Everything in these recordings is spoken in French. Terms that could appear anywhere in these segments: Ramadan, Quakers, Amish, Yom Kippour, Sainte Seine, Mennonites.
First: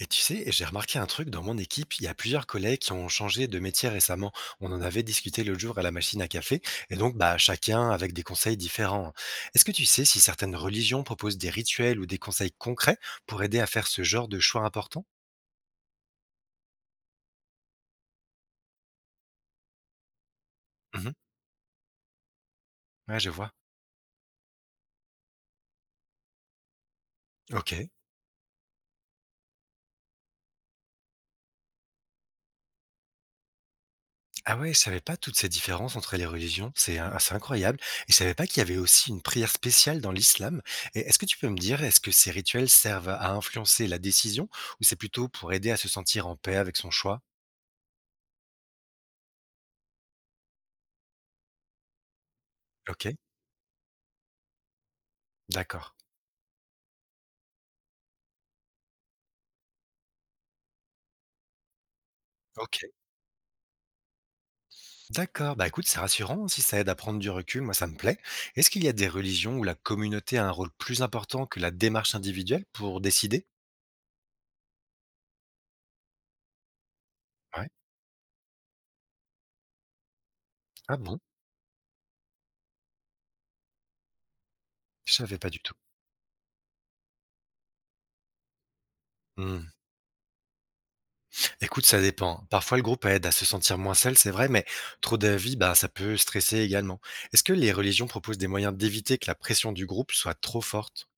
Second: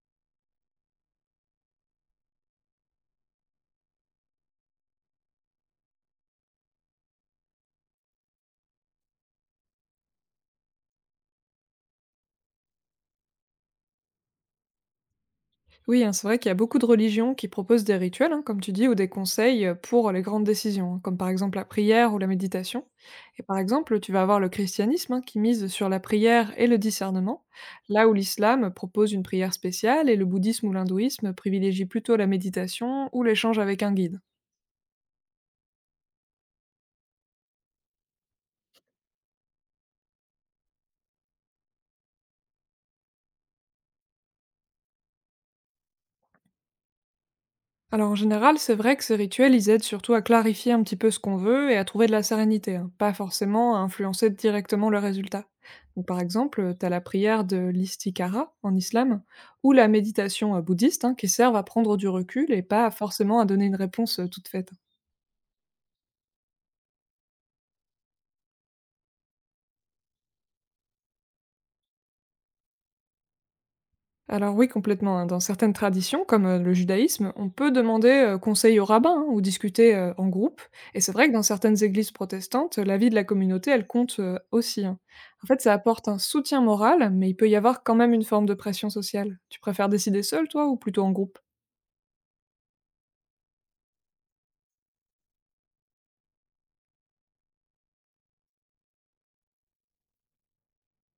Et tu sais, j'ai remarqué un truc dans mon équipe, il y a plusieurs collègues qui ont changé de métier récemment. On en avait discuté l'autre jour à la machine à café, et donc bah, chacun avec des conseils différents. Est-ce que tu sais si certaines religions proposent des rituels ou des conseils concrets pour aider à faire ce genre de choix important? Oui, hein, c'est vrai qu'il y a beaucoup de religions qui proposent des rituels, hein, comme tu dis, ou des conseils pour les grandes décisions, hein, Mhm. comme par exemple la prière ou la méditation. Ouais, je Et vois. par exemple, tu vas avoir le christianisme hein, qui mise sur la prière et le discernement, Ok. là où l'islam propose une prière spéciale et le bouddhisme ou l'hindouisme privilégient plutôt la méditation ou l'échange avec un guide. Ah ouais, je savais pas toutes ces différences entre les religions, c'est c'est incroyable. Et je savais pas qu'il y avait aussi une prière spéciale dans l'islam. Et est-ce que tu peux me dire, est-ce que ces rituels servent à influencer la décision ou c'est plutôt pour aider à se sentir en paix avec son choix? Alors en général, c'est vrai que ces rituels, ils aident surtout à clarifier un petit peu ce qu'on veut et à trouver de la sérénité, hein, OK, pas forcément à influencer directement le résultat. d'accord. Donc, par exemple, tu as la prière de l'istikara en islam ou la méditation bouddhiste hein, qui servent à prendre du recul et OK, pas forcément à donner une réponse toute faite. d'accord. Bah, écoute, c'est rassurant si ça aide à prendre du recul, moi ça me plaît. Est-ce qu'il y a des religions où la communauté a un rôle plus important que la démarche individuelle pour décider? Alors oui, complètement, hein. Dans certaines traditions, comme le judaïsme, on Ouais. peut demander conseil au rabbin hein, ou discuter en groupe. Ah Et c'est bon? vrai que dans certaines églises protestantes, la vie de la communauté, elle compte aussi, hein. Je savais En pas fait, du ça tout. apporte un soutien moral, mais il peut y avoir quand même une forme de pression sociale. Tu Hmm. préfères décider seul, toi, ou plutôt en groupe? Écoute, ça dépend. Parfois, le groupe aide à se sentir moins seul, c'est vrai, mais trop d'avis, bah, ça peut stresser également. Est-ce que les religions proposent des moyens d'éviter que la pression du groupe soit trop forte?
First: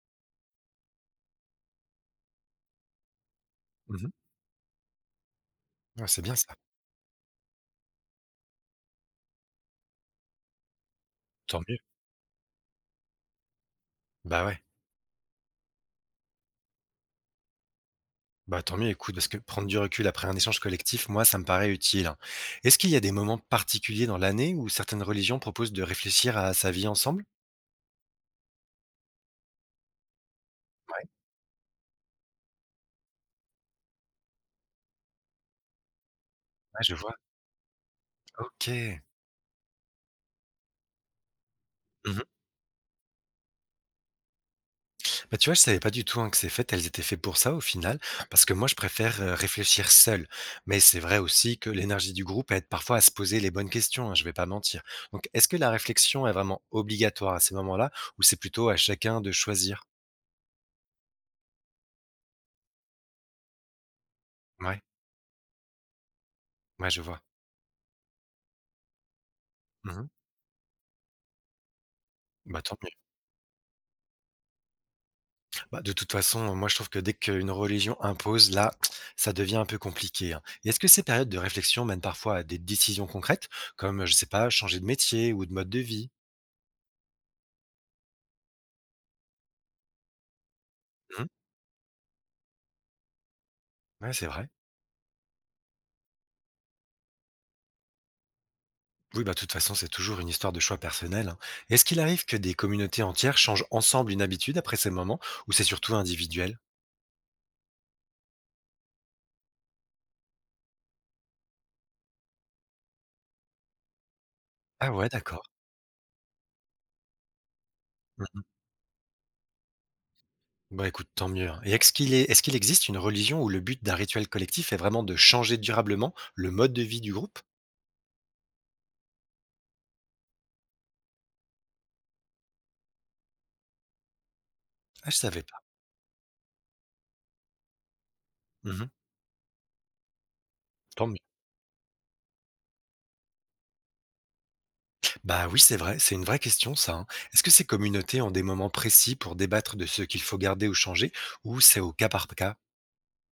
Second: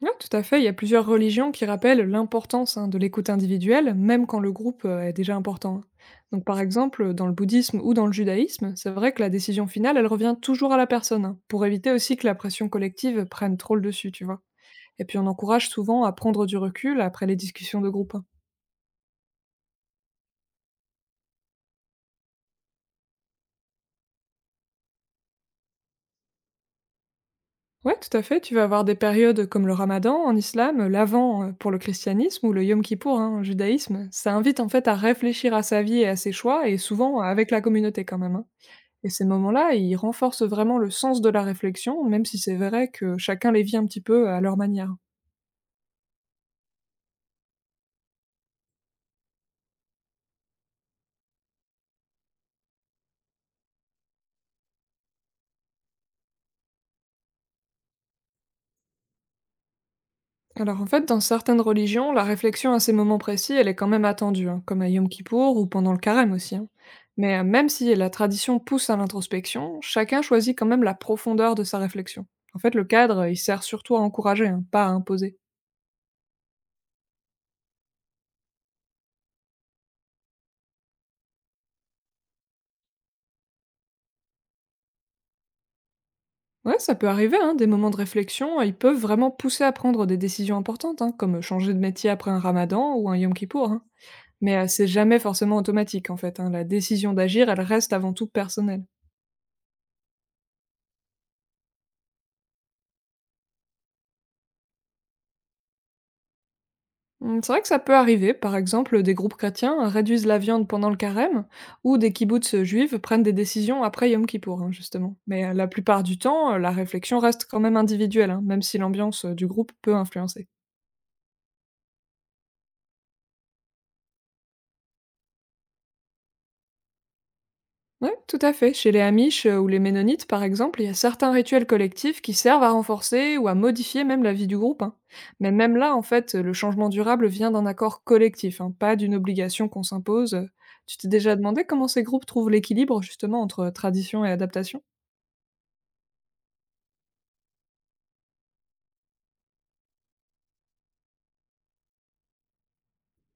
Ouais, tout à fait. Il y a plusieurs religions qui rappellent l'importance hein, de l'écoute individuelle, Mhm. même quand le groupe est déjà important, hein. Ouais, c'est bien Donc, ça. par exemple, dans le bouddhisme ou dans le judaïsme, c'est vrai que la décision finale, elle revient toujours à la personne, hein, Tant pour mieux. éviter aussi que la pression collective prenne trop le dessus, tu vois. Bah ouais. Et puis, on encourage souvent à prendre du recul après les discussions de groupe, hein. Bah, tant mieux, écoute, parce que prendre du recul après un échange collectif, moi, ça me paraît utile, hein. Est-ce qu'il y a des moments particuliers dans l'année où certaines religions proposent de réfléchir à sa vie ensemble? Ouais, tout à fait. Tu vas avoir des périodes comme le Ramadan en islam, l'Avent pour le christianisme ou le Yom Kippour hein, en judaïsme. Ça invite en fait à réfléchir à sa vie et à ses choix, et Ah, je vois. souvent avec la communauté quand même, hein. Ok. Et ces moments-là, ils renforcent vraiment le sens de la réflexion, même Mhm. si c'est vrai que chacun les vit un petit peu à leur manière. Bah, tu vois, je savais pas du tout, hein, que ces fêtes, elles étaient faites pour ça au final, parce que moi, je préfère réfléchir seul. Mais c'est vrai aussi que l'énergie du groupe aide parfois à se poser les bonnes questions, hein, je vais pas mentir. Donc, est-ce que la réflexion est vraiment obligatoire à ces moments-là, ou c'est plutôt à chacun de choisir? Alors en fait, dans certaines religions, la réflexion à ces moments précis, elle est quand même attendue, hein, comme Ouais, à Yom Kippour ou pendant le carême aussi, hein. ouais, je vois. Mais même si la tradition pousse à l'introspection, Mhm. chacun choisit quand même la profondeur de sa réflexion. En Bah, fait, tant le mieux. cadre, il sert surtout à encourager, hein, pas à imposer. Bah, de toute façon, moi je trouve que dès qu'une religion impose, là, ça devient un peu compliqué, hein. Et est-ce que ces périodes de réflexion mènent parfois à des décisions concrètes, comme, je sais pas, changer de métier ou de mode de vie? Ouais, ça peut arriver, hein, des moments de réflexion, ils peuvent vraiment pousser à prendre des décisions importantes, hein, Hmm, comme changer de métier après un ramadan ou un Yom Kippour, hein. ouais, c'est vrai. Mais c'est jamais forcément automatique en fait, hein. La décision d'agir, elle reste avant tout personnelle. Oui, bah, de toute façon, c'est toujours une histoire de choix personnel, hein. Est-ce qu'il arrive que des communautés entières changent ensemble une habitude après ces moments, ou c'est surtout individuel? Mmh, c'est vrai que ça peut arriver. Par exemple, des groupes chrétiens hein, réduisent la viande pendant le carême ou des kibboutz, juives prennent des décisions après Yom Kippour, hein, Ah ouais, justement. d'accord. Mais la plupart du temps, la réflexion reste quand même individuelle, hein, Mhm. même si l'ambiance, du groupe peut influencer. Bah écoute, tant mieux, hein. Et est-ce qu'il existe une religion où le but d'un rituel collectif est vraiment de changer durablement le mode de vie du groupe? Oui, tout à fait. Chez les Amish ou les Ménonites, par exemple, il y a certains rituels collectifs qui servent à renforcer ou à modifier même la vie du groupe, hein. Ah, je savais Mais pas. même là, en fait, le changement durable vient d'un accord collectif, hein, Mhm. pas d'une obligation qu'on s'impose. Tu Tant t'es mieux. déjà demandé comment ces groupes trouvent l'équilibre justement entre tradition et adaptation? Bah oui, c'est vrai, c'est une vraie question ça, hein. Est-ce que ces communautés ont des moments précis pour débattre de ce qu'il faut garder ou changer, ou c'est au cas par cas?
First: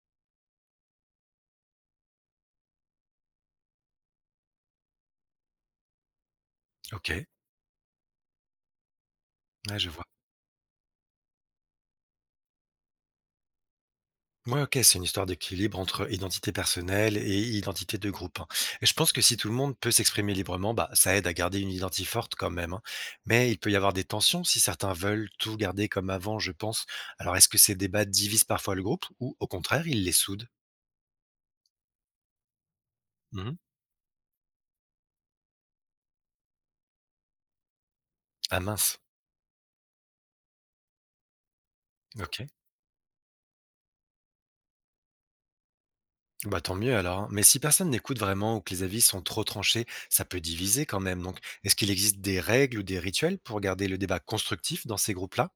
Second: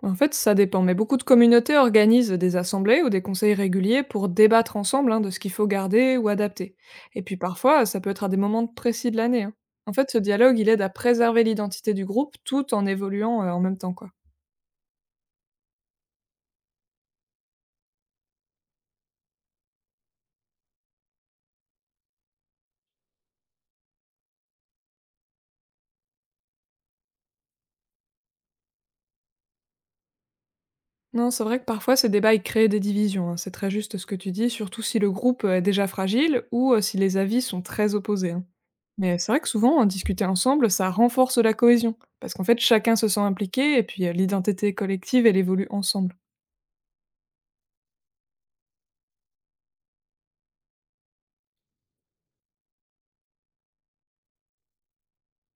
En fait, ça dépend, mais beaucoup de communautés organisent des assemblées ou des conseils réguliers pour débattre ensemble hein, de ce qu'il faut garder ou adapter. Ok, Et puis parfois, ça peut être à des moments précis de l'année, hein. ouais, je En vois. fait, ce dialogue, il aide à préserver l'identité du groupe tout en évoluant en même temps, quoi. Ouais, ok, c'est une histoire d'équilibre entre identité personnelle et identité de groupe, hein. Et je pense que si tout le monde peut s'exprimer librement, bah ça aide à garder une identité forte quand même, hein. Mais il peut y avoir des tensions si certains veulent tout garder comme avant, je pense. Alors est-ce que ces débats divisent parfois le groupe, ou au contraire, ils les soudent? Non, c'est vrai que parfois, ces débats, ils créent des divisions, hein. C'est Mhm. très juste ce que tu dis, surtout si le groupe est déjà fragile ou si les avis sont très opposés, hein. Ah mince, Mais c'est vrai que souvent, en discuter ensemble, ça renforce la cohésion. Parce ok. qu'en fait, chacun se sent impliqué et puis l'identité collective, elle évolue ensemble. Bah, tant mieux alors, hein. Mais si personne n'écoute vraiment ou que les avis sont trop tranchés, ça peut diviser quand même. Donc, est-ce qu'il existe des règles ou des rituels pour garder le débat constructif dans ces groupes-là?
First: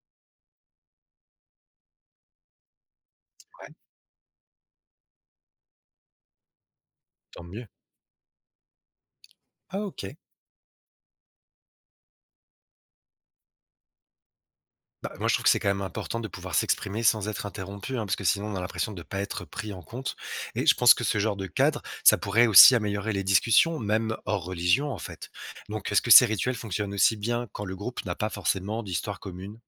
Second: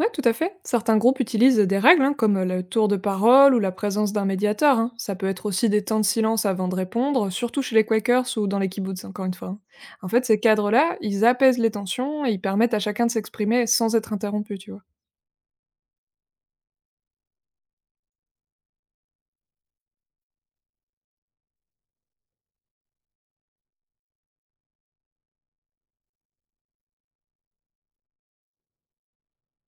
Ouais, tout à fait. Certains groupes utilisent des règles, hein, comme le tour de parole ou Ouais. la présence d'un médiateur, hein. Ça peut être aussi des temps de silence avant de répondre, Tant surtout mieux. chez les Quakers ou dans les kibbutz, encore une fois, hein. Ah, En ok. fait, ces cadres-là, ils apaisent les tensions et ils permettent à chacun de s'exprimer sans être interrompu, tu vois. Bah, moi, je trouve que c'est quand même important de pouvoir s'exprimer sans être interrompu, hein, parce que sinon, on a l'impression de ne pas être pris en compte. Et je pense que ce genre de cadre, ça pourrait aussi améliorer les discussions, même hors religion, en fait. Donc, est-ce que ces rituels fonctionnent aussi bien quand le groupe n'a pas forcément d'histoire commune?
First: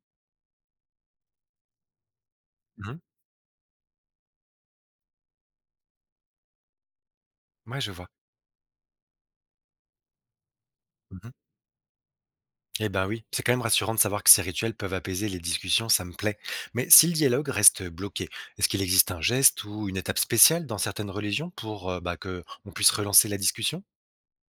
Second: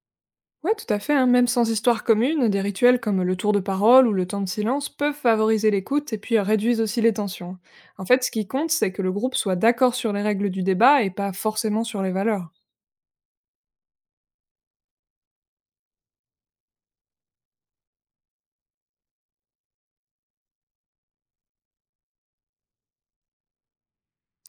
Ouais, tout à fait, hein. Même sans histoire commune, des Mhm. rituels comme le tour de parole ou le temps de silence peuvent favoriser l'écoute et puis réduisent aussi les tensions, hein. Ouais, je En vois. fait, ce qui compte, c'est que le groupe soit d'accord sur les règles du débat et pas forcément sur les valeurs. Eh ben oui, c'est quand même rassurant de savoir que ces rituels peuvent apaiser les discussions, ça me plaît. Mais si le dialogue reste bloqué, est-ce qu'il existe un geste ou une étape spéciale dans certaines religions pour bah, que on puisse relancer la discussion?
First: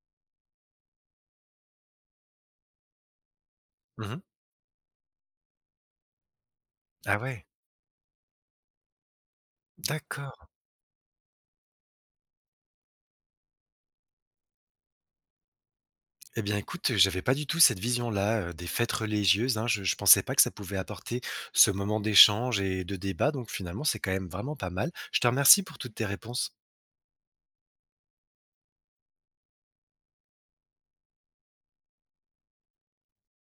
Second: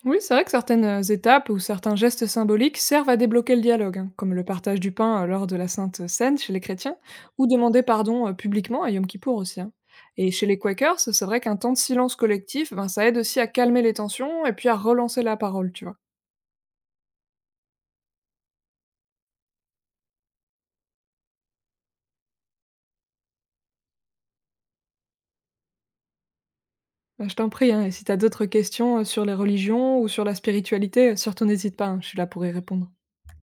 Oui, c'est vrai que certaines étapes ou certains gestes symboliques servent à débloquer le dialogue, hein, Mhm. comme le partage du pain lors de la Sainte Seine chez les chrétiens, Ah ou ouais, demander pardon publiquement à Yom Kippour aussi, hein. Et chez d'accord. les Quakers, c'est vrai qu'un temps de silence collectif, ben, ça aide aussi à calmer les tensions et puis à relancer la parole, tu vois. Eh bien écoute, j'avais pas du tout cette vision-là des fêtes religieuses, hein. Je pensais pas que ça pouvait apporter ce moment d'échange et de débat. Donc finalement, c'est quand même vraiment pas mal. Je te remercie pour toutes tes réponses. Ben, je t'en prie, hein, et si t'as d'autres questions sur les religions ou sur la spiritualité, surtout n'hésite pas, hein, je suis là pour y répondre.